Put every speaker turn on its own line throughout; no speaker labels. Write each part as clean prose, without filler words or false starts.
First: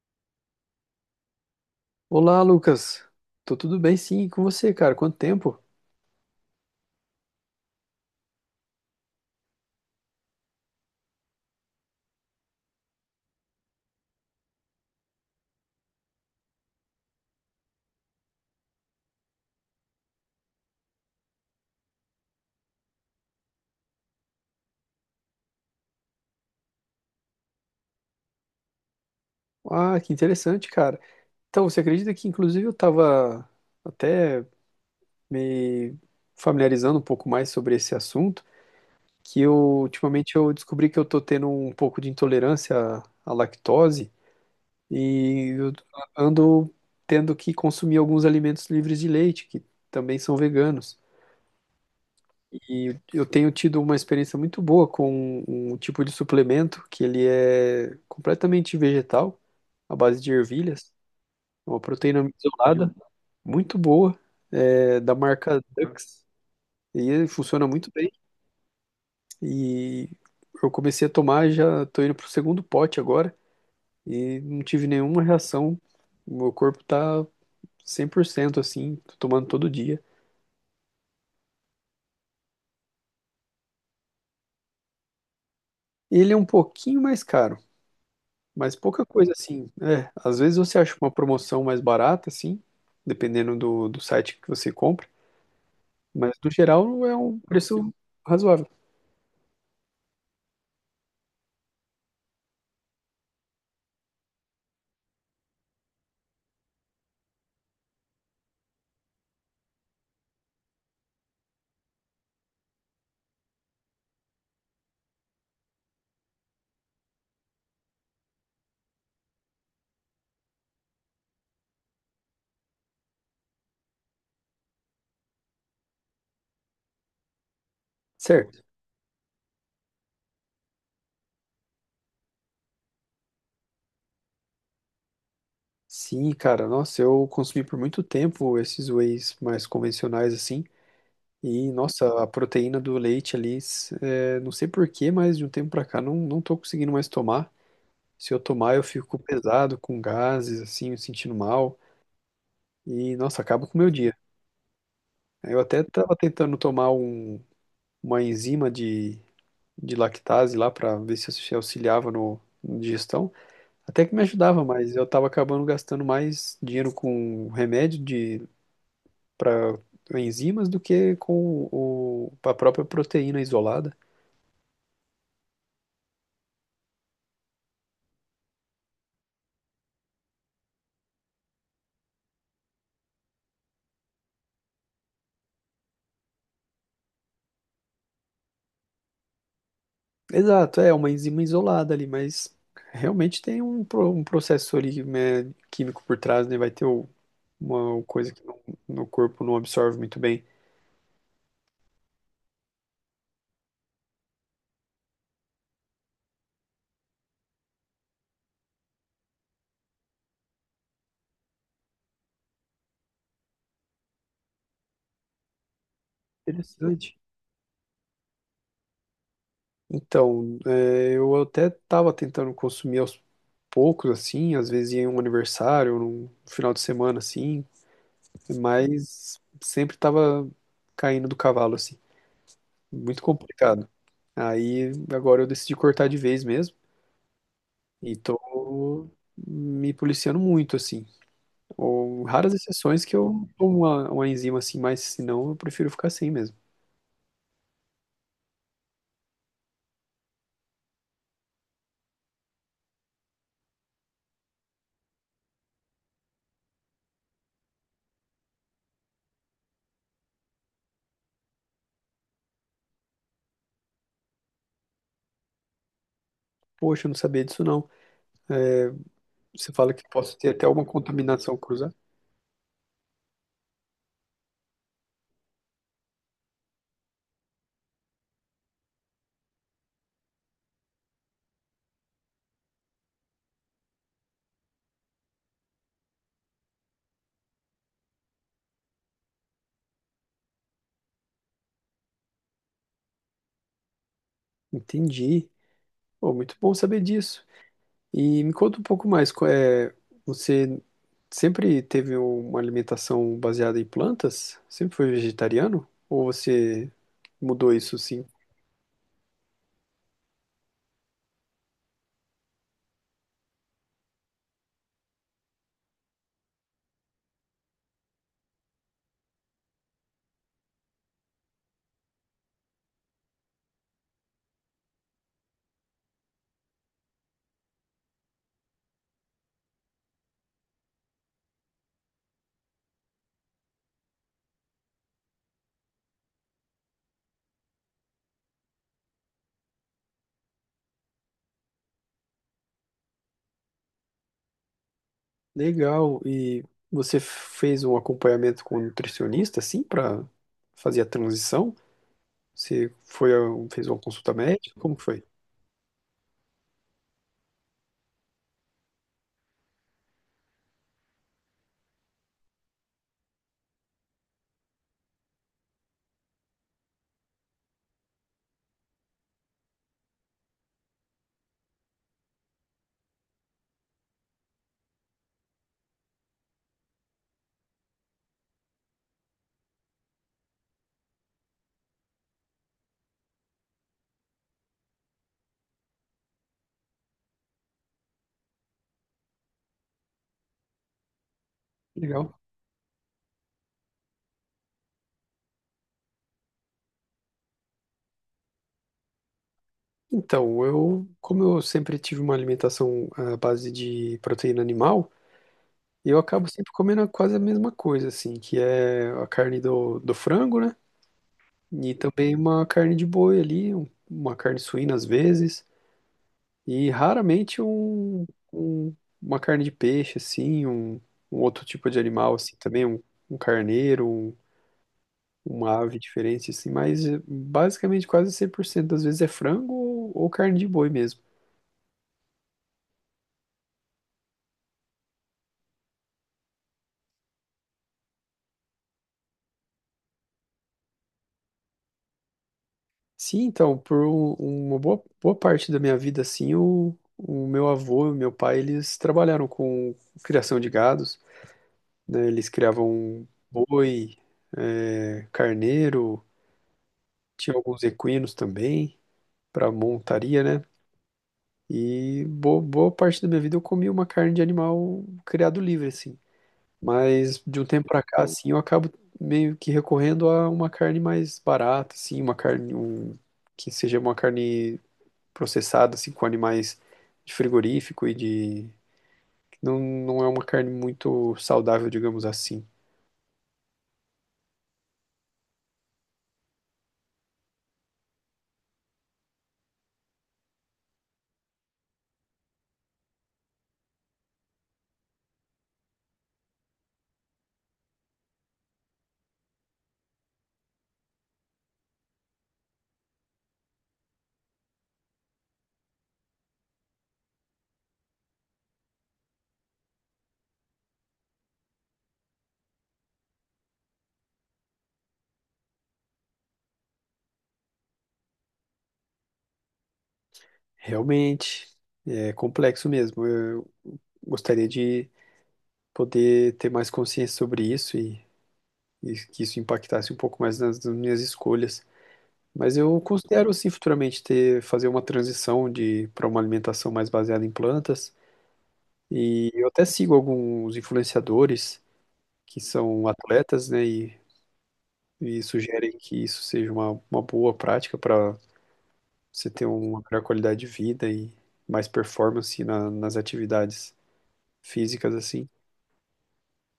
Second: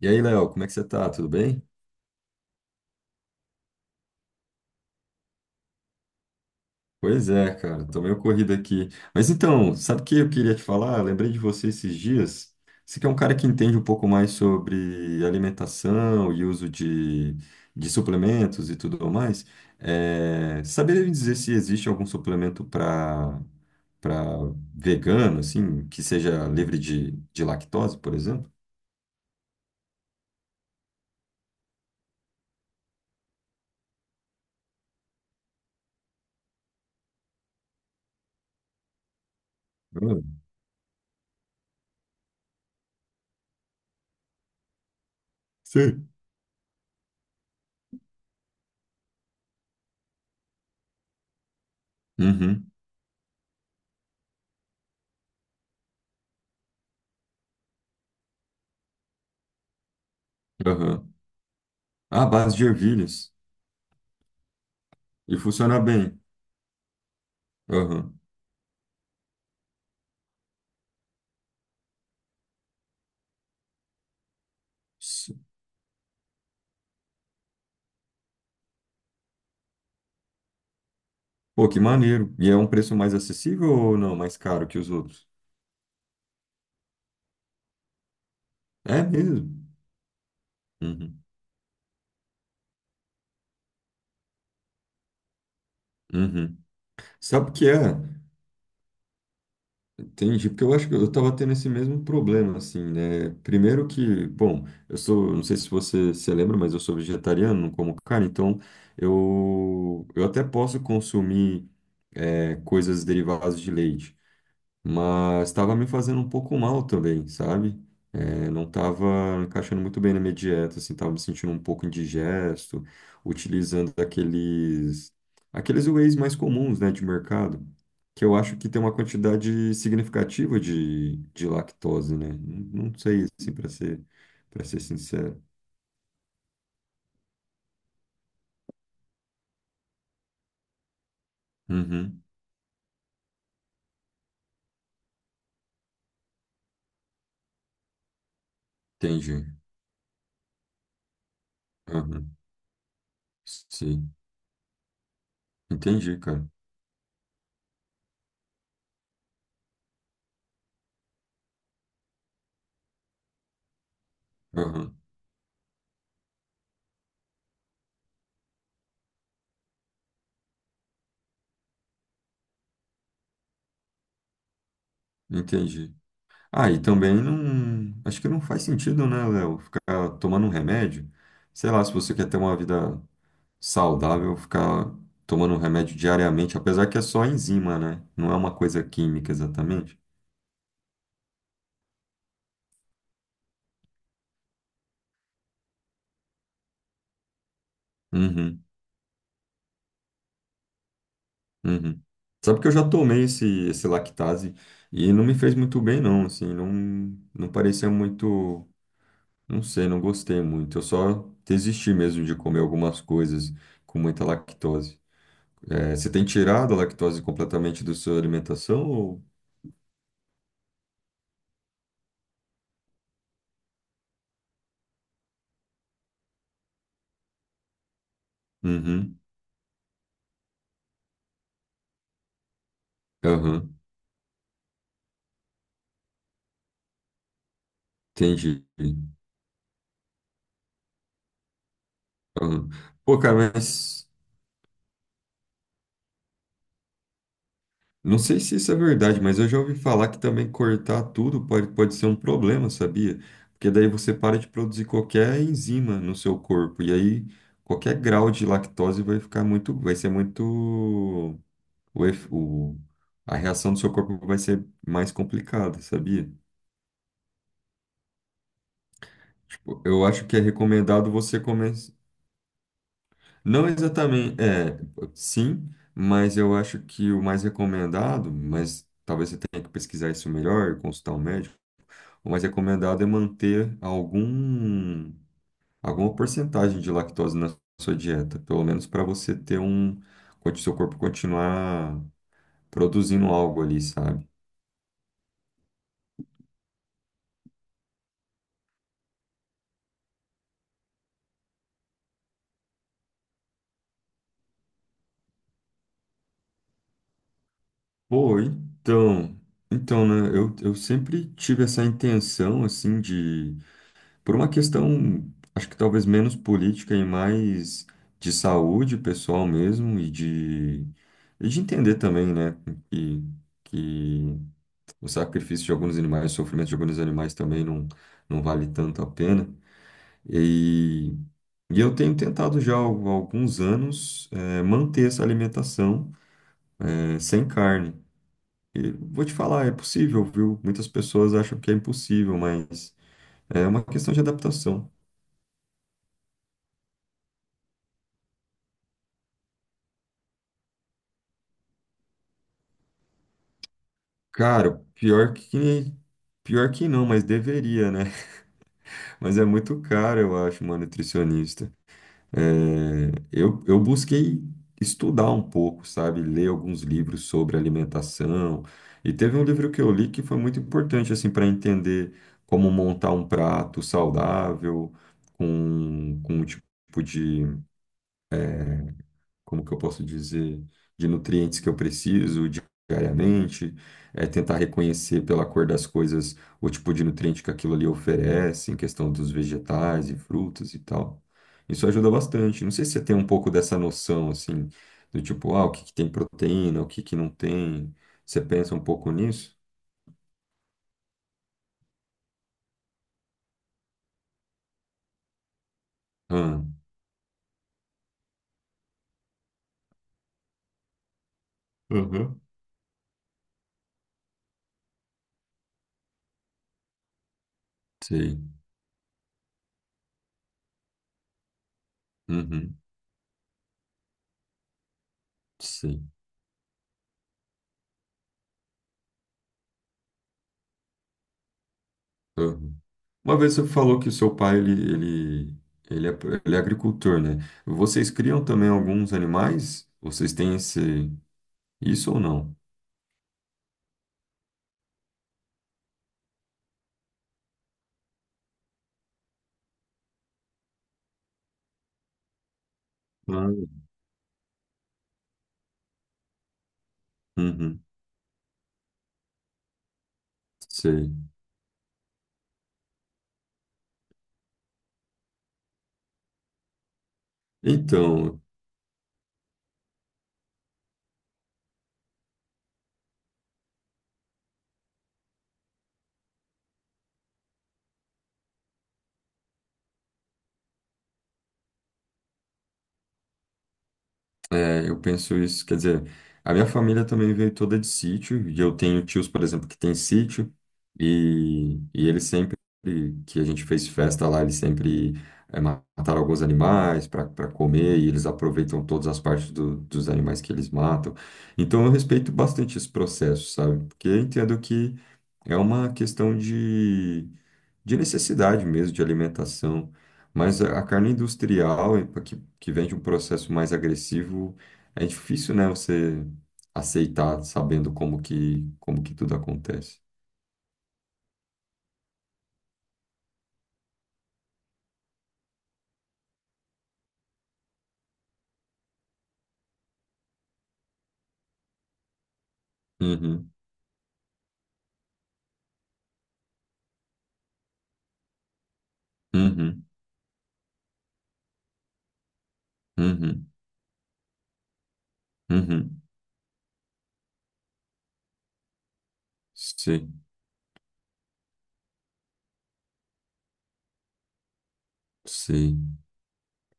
E aí, Léo, como é que você tá? Tudo bem?
Olá, Lucas. Tô tudo bem, sim, e com você, cara? Quanto tempo?
Pois é, cara, tô meio corrido aqui. Mas então, sabe o que eu queria te falar? Eu lembrei de você esses dias. Você que é um cara que entende um pouco mais sobre alimentação e uso de suplementos e tudo mais. É, saberia me dizer se existe algum suplemento para vegano, assim, que seja livre de lactose, por exemplo?
Ah, que interessante, cara. Então, você acredita que, inclusive, eu tava até me familiarizando um pouco mais sobre esse assunto, que eu, ultimamente,
Hum.
eu descobri que eu tô tendo um pouco de intolerância à lactose e eu
Sim.
ando tendo que consumir alguns alimentos livres de leite, que também são veganos.
Uhum,
E eu tenho tido uma experiência muito boa com um tipo de suplemento que ele é completamente vegetal, à base de ervilhas,
aham.
uma
Ah,
proteína
base de
isolada,
ervilhas.
muito boa, da
E
marca
funciona bem.
Dux. E ele funciona muito bem.
Aham.
E eu comecei a tomar, já estou indo para o segundo pote agora e não tive nenhuma reação. O meu corpo está 100% assim, tô tomando todo dia.
Pô, que maneiro. E é um preço mais acessível ou não? Mais caro que os outros?
Ele é um pouquinho mais caro. Mas
É
pouca coisa
mesmo?
assim. É, às vezes você acha uma
Uhum.
promoção mais barata, assim, dependendo do site que você compra. Mas no
Uhum.
geral é um
Sabe o que é?
preço razoável.
Entendi, porque eu acho que eu estava tendo esse mesmo problema, assim, né? Primeiro que, bom, eu sou, não sei se você se lembra, mas eu sou vegetariano, não como carne, então eu até posso consumir é, coisas derivadas de leite. Mas estava me fazendo um pouco mal também, sabe? É, não estava encaixando muito bem na minha dieta, assim, estava me sentindo um pouco indigesto, utilizando aqueles wheys mais comuns, né, de mercado, que eu acho
Certo.
que tem uma quantidade significativa de lactose, né? Não, não sei, assim, para ser sincero.
Sim, cara, nossa, eu consumi por muito tempo esses wheys mais convencionais, assim. E, nossa,
Uhum,
a proteína do leite ali, é, não sei por quê, mas de um tempo pra cá não tô conseguindo mais tomar. Se eu tomar, eu fico
entendi.
pesado, com gases, assim, me sentindo mal.
Aham,
E, nossa, acaba com o meu
sim,
dia. Eu até tava
entendi, cara.
tentando tomar uma enzima de lactase lá para ver se se auxiliava no, na digestão. Até que me ajudava, mas
Aham,
eu estava acabando gastando mais dinheiro com remédio de para enzimas do que com a própria proteína isolada.
entendi. Ah, e também não. Acho que não faz sentido, né, Léo? Ficar tomando um remédio. Sei lá, se você quer ter uma vida saudável, ficar tomando um remédio diariamente, apesar que é só enzima, né? Não é uma coisa química exatamente.
Exato, é uma enzima isolada ali, mas realmente tem um, um processo ali, né, químico por trás, né? Vai ter uma coisa que
Uhum,
no corpo não absorve muito bem.
uhum. Sabe que eu já tomei esse lactase e não me fez muito bem, não. Assim, não, não parecia muito. Não sei, não gostei muito. Eu só desisti mesmo de comer algumas coisas com muita lactose. É, você tem tirado a
Interessante.
lactose completamente da sua alimentação? Ou...
Então, é, eu até estava tentando consumir aos poucos, assim, às vezes ia em um aniversário, num final de semana, assim,
Uhum,
mas sempre estava caindo do cavalo, assim, muito
aham,
complicado. Aí agora eu decidi cortar de vez mesmo e
entendi.
tô me policiando muito, assim. Ou raras
Aham.
exceções que
Pô,
eu
cara,
tomo
mas
uma enzima assim, mas senão eu prefiro ficar sem mesmo.
não sei se isso é verdade, mas eu já ouvi falar que também cortar tudo pode, pode ser um problema, sabia? Porque daí você para de produzir qualquer enzima no seu corpo, e aí qualquer grau de lactose vai ficar muito, vai ser muito, o, ef- o- a reação do seu corpo vai ser mais complicada, sabia?
Poxa, eu não sabia disso não. Eh, Você
Tipo,
fala
eu
que
acho
possa
que é
ter até uma
recomendado você
contaminação
comer.
cruzada?
Não exatamente, é, sim, mas eu acho que o mais recomendado, mas talvez você tenha que pesquisar isso melhor, consultar um médico, o mais recomendado é manter alguma porcentagem de lactose na sua dieta, pelo menos para você ter um, o seu corpo continuar produzindo algo ali, sabe?
Entendi. Pô, muito bom saber disso. E me conta um pouco mais, qual é, você sempre teve uma alimentação baseada em plantas? Sempre foi vegetariano? Ou você mudou isso sim.
Pô, então, então, né, eu sempre tive essa intenção, assim, de Por uma questão, acho que talvez menos política e mais de saúde pessoal mesmo e de entender também, né, que, que o sacrifício de alguns animais, o sofrimento de alguns animais também não, não vale tanto a pena. E, e eu tenho tentado já há alguns anos manter essa alimentação sem carne. E vou te falar, é possível, viu? Muitas pessoas acham que é impossível, mas é uma questão de adaptação.
Legal. E você fez um acompanhamento com um nutricionista, assim, para fazer a transição? Você foi, fez uma consulta médica?
Cara,
Como que foi?
pior que. Pior que não, mas deveria, né? Mas é muito caro, eu acho, uma nutricionista. É, eu busquei estudar um pouco, sabe? Ler alguns livros sobre alimentação. E teve um livro que eu li que foi muito importante, assim, para entender como montar um prato saudável, com um tipo de. Como que eu posso dizer, de nutrientes que eu preciso diariamente, é tentar reconhecer pela cor das coisas o tipo de nutriente que aquilo ali oferece, em questão dos vegetais e frutas e tal. Isso ajuda
Legal.
bastante. Não sei se você tem um pouco dessa noção, assim, do tipo, ah, o que que tem proteína, o que que não tem. Você pensa um pouco nisso?
Então, eu, como eu sempre tive uma alimentação à base de proteína animal, eu acabo
Ah.
sempre comendo quase a mesma coisa, assim, que é a carne do frango, né? E também
Uhum.
uma carne de boi ali, uma carne suína às vezes. E raramente um,
Sei.
um- uma carne de peixe, assim, um outro tipo de animal, assim,
Uhum,
também, um carneiro, uma ave
sei.
diferente, assim, mas basicamente quase 100% das vezes é frango ou carne de boi mesmo.
Uma vez você falou que o seu pai ele, ele, ele, é, ele é agricultor, né? Vocês criam também alguns animais? Vocês têm esse, isso ou não?
Sim, então, por uma boa parte da minha vida, assim, o meu avô e o meu pai, eles trabalharam com criação de gados, né, eles criavam
Ah.
boi, eh, carneiro, tinha alguns
Uhum,
equinos também, para montaria, né?
sei.
E boa parte da minha vida eu comi uma carne de animal criado livre, assim. Mas de um tempo pra cá,
Então,
assim, eu acabo meio que recorrendo a uma carne mais barata, assim, uma carne um, que seja uma carne processada, assim, com animais de frigorífico e de... Não, não é uma carne muito saudável, digamos assim.
é, eu penso isso, quer dizer, a minha família também veio toda de sítio, e eu tenho tios, por exemplo, que tem sítio, e eles sempre, que a gente fez festa lá, eles sempre é, mataram alguns animais para comer, e eles aproveitam todas as partes do- dos animais que eles matam. Então eu respeito bastante esse processo, sabe? Porque eu entendo que é uma questão de necessidade mesmo de alimentação, mas a carne industrial, pra que, que vem de um processo mais agressivo, é difícil, né, você aceitar sabendo como que tudo acontece.
Realmente, é complexo mesmo. Eu gostaria de poder ter mais consciência sobre isso e que isso impactasse um pouco mais nas nas minhas escolhas. Mas eu
Uhum,
considero sim futuramente ter fazer uma transição de para uma alimentação mais baseada em plantas. E eu até
uhum,
sigo alguns influenciadores que são
uhum,
atletas, né, e sugerem
uhum.
que isso seja uma boa prática para você ter uma melhor
Sim,
qualidade de vida e mais performance nas atividades físicas assim.
sim.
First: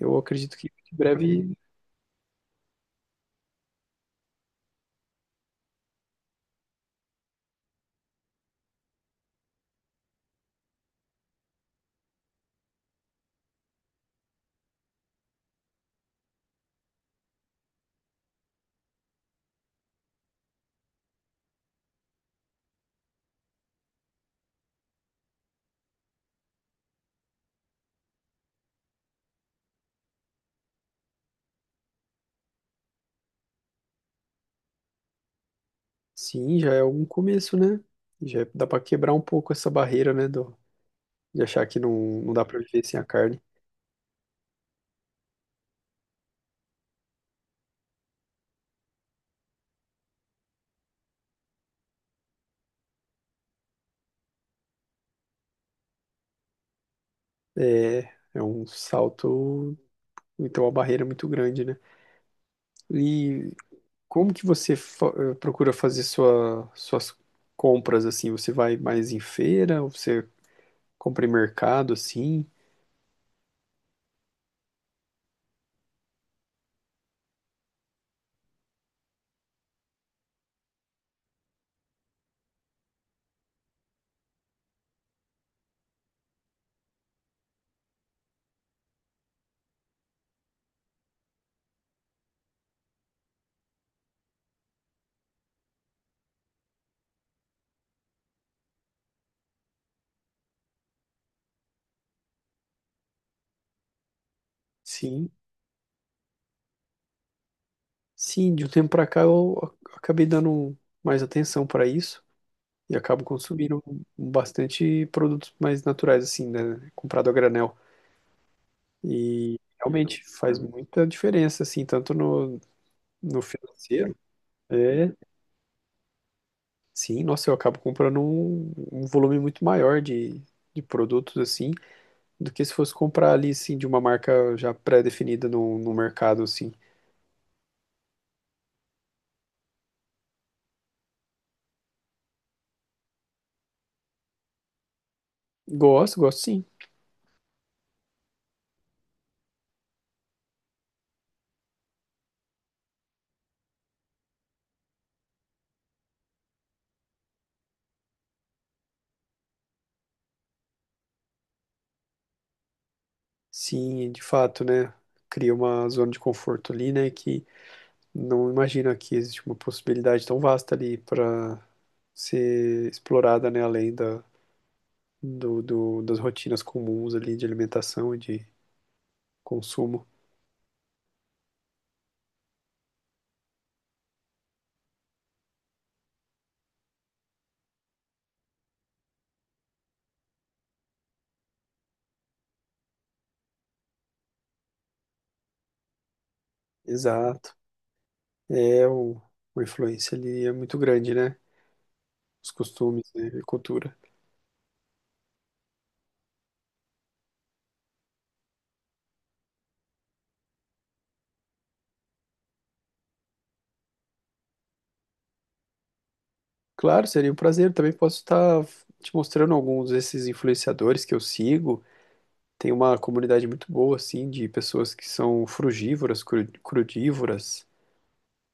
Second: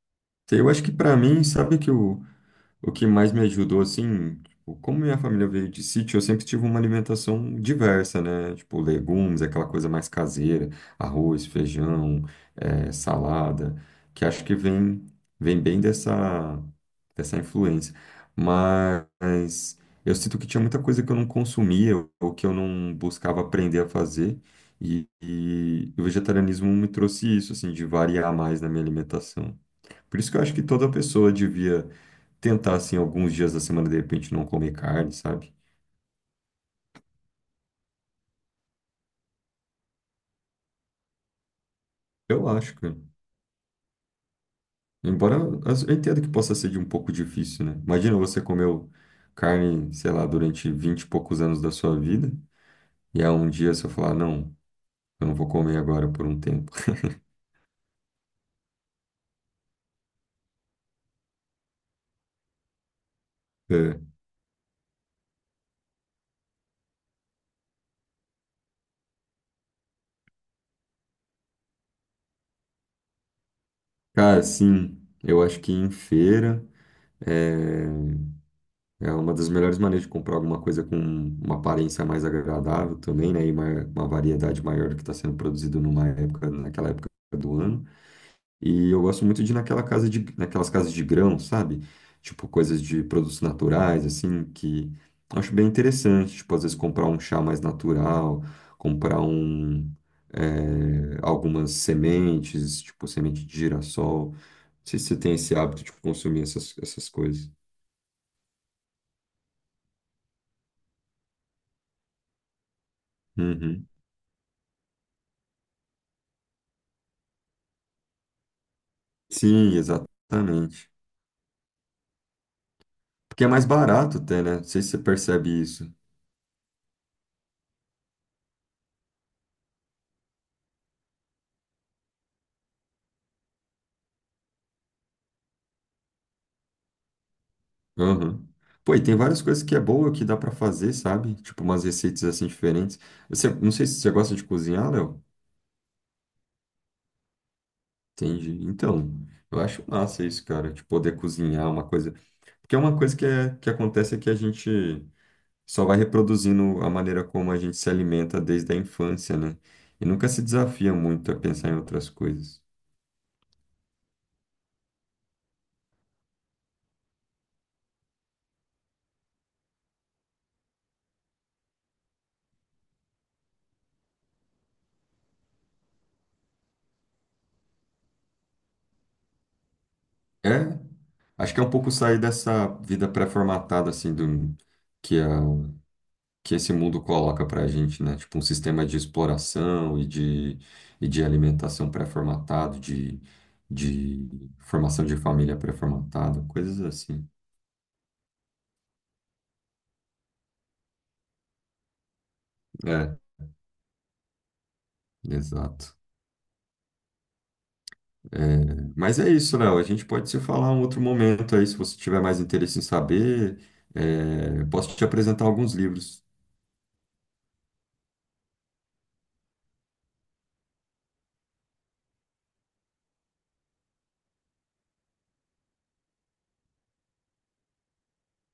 Eu acredito que
Eu acho que
em
para mim,
breve,
sabe que o O que mais me ajudou, assim, tipo, como minha família veio de sítio, eu sempre tive uma alimentação diversa, né? Tipo, legumes, aquela coisa mais caseira, arroz, feijão, salada, que acho que vem, vem bem dessa, dessa influência. Mas eu sinto que tinha muita coisa que eu não consumia ou que eu não buscava aprender a fazer. E o vegetarianismo me trouxe isso, assim, de variar mais na minha alimentação. Por isso que eu acho que toda pessoa devia tentar, assim, alguns dias da semana, de repente, não comer carne, sabe?
sim, já é algum começo, né? Já dá para quebrar um pouco essa barreira, né, do, de achar que não, não dá
Eu
para
acho,
viver
cara.
sem a carne.
Embora as- eu entendo que possa ser de um pouco difícil, né? Imagina você comeu carne, sei lá, durante 20 e poucos anos da sua vida, e há um dia você falar, não, eu não vou comer agora por um tempo.
É, é um salto, então uma barreira muito grande, né? E
É.
como que você procura fazer sua, suas compras assim? Você vai mais em feira, ou você compra em mercado assim?
Cara, sim, eu acho que em feira é, é uma das melhores maneiras de comprar alguma coisa com uma aparência mais agradável também, né? E uma variedade maior do que está sendo produzido numa época, naquela época do ano. E eu gosto muito de ir naquela casa de, naquelas casas de grão, sabe? Tipo, coisas de produtos naturais, assim, que eu acho bem interessante. Tipo, às vezes comprar um chá mais natural, comprar um, é, algumas sementes, tipo, semente de girassol. Não sei se você
Sim,
tem esse hábito de consumir essas coisas.
sim, de um tempo para cá eu acabei dando mais atenção para isso e acabo consumindo
Uhum.
bastante produtos mais naturais assim, né? Comprado a granel. E
Sim,
realmente faz
exatamente.
muita diferença assim, tanto no
Porque é mais
financeiro.
barato até, né? Não sei se você
é,
percebe isso.
Sim, nossa, eu acabo comprando um, um volume muito maior de produtos, assim, do que se fosse comprar ali, assim, de uma marca já pré-definida no mercado, assim.
Aham. Pô, e tem várias coisas que é boa que dá pra fazer, sabe? Tipo umas receitas assim diferentes. Você, não sei se você gosta de cozinhar, Léo.
Gosto, gosto sim.
Entendi. Então, eu acho massa isso, cara, de poder cozinhar uma coisa. Porque é uma coisa que, é, que acontece é que a gente só vai reproduzindo a maneira como a gente se alimenta desde a infância, né? E nunca se desafia muito a pensar em outras coisas.
Sim, de fato, né? Cria uma zona de conforto ali, né? Que não imagina que existe uma possibilidade tão vasta ali para ser explorada, né? Além da, do das rotinas comuns ali de alimentação e de consumo.
É, acho que é um pouco sair dessa vida pré-formatada, assim, do, que é que esse mundo coloca pra gente, né? Tipo, um sistema de exploração e de alimentação pré-formatado, de formação de família pré-formatada, coisas assim.
Exato. É, o, a influência ali é muito grande, né? Os costumes,
É,
né, e cultura.
exato. É, mas é isso, Léo. A gente pode se falar um outro momento aí, se você tiver mais interesse em saber. É, eu posso te apresentar alguns livros.
Claro, seria um prazer. Também posso estar te mostrando alguns desses influenciadores que eu sigo. Tem uma comunidade muito boa, assim, de pessoas que são frugívoras, crudívoras.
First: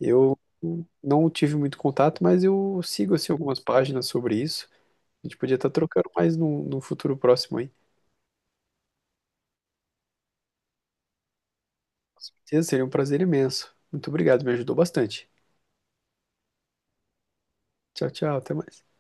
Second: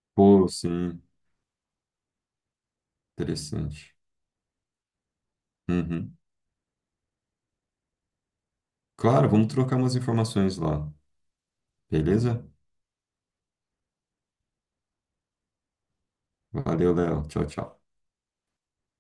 Eu
Pô, sim,
não tive muito contato, mas eu sigo, assim, algumas
interessante.
páginas sobre isso. A gente podia estar trocando
Uhum.
mais num, num futuro próximo, hein?
Claro, vamos trocar umas informações lá. Beleza?
Seria um prazer imenso. Muito obrigado, me ajudou bastante.
Valeu, Léo. Tchau, tchau.
Tchau, tchau, até mais.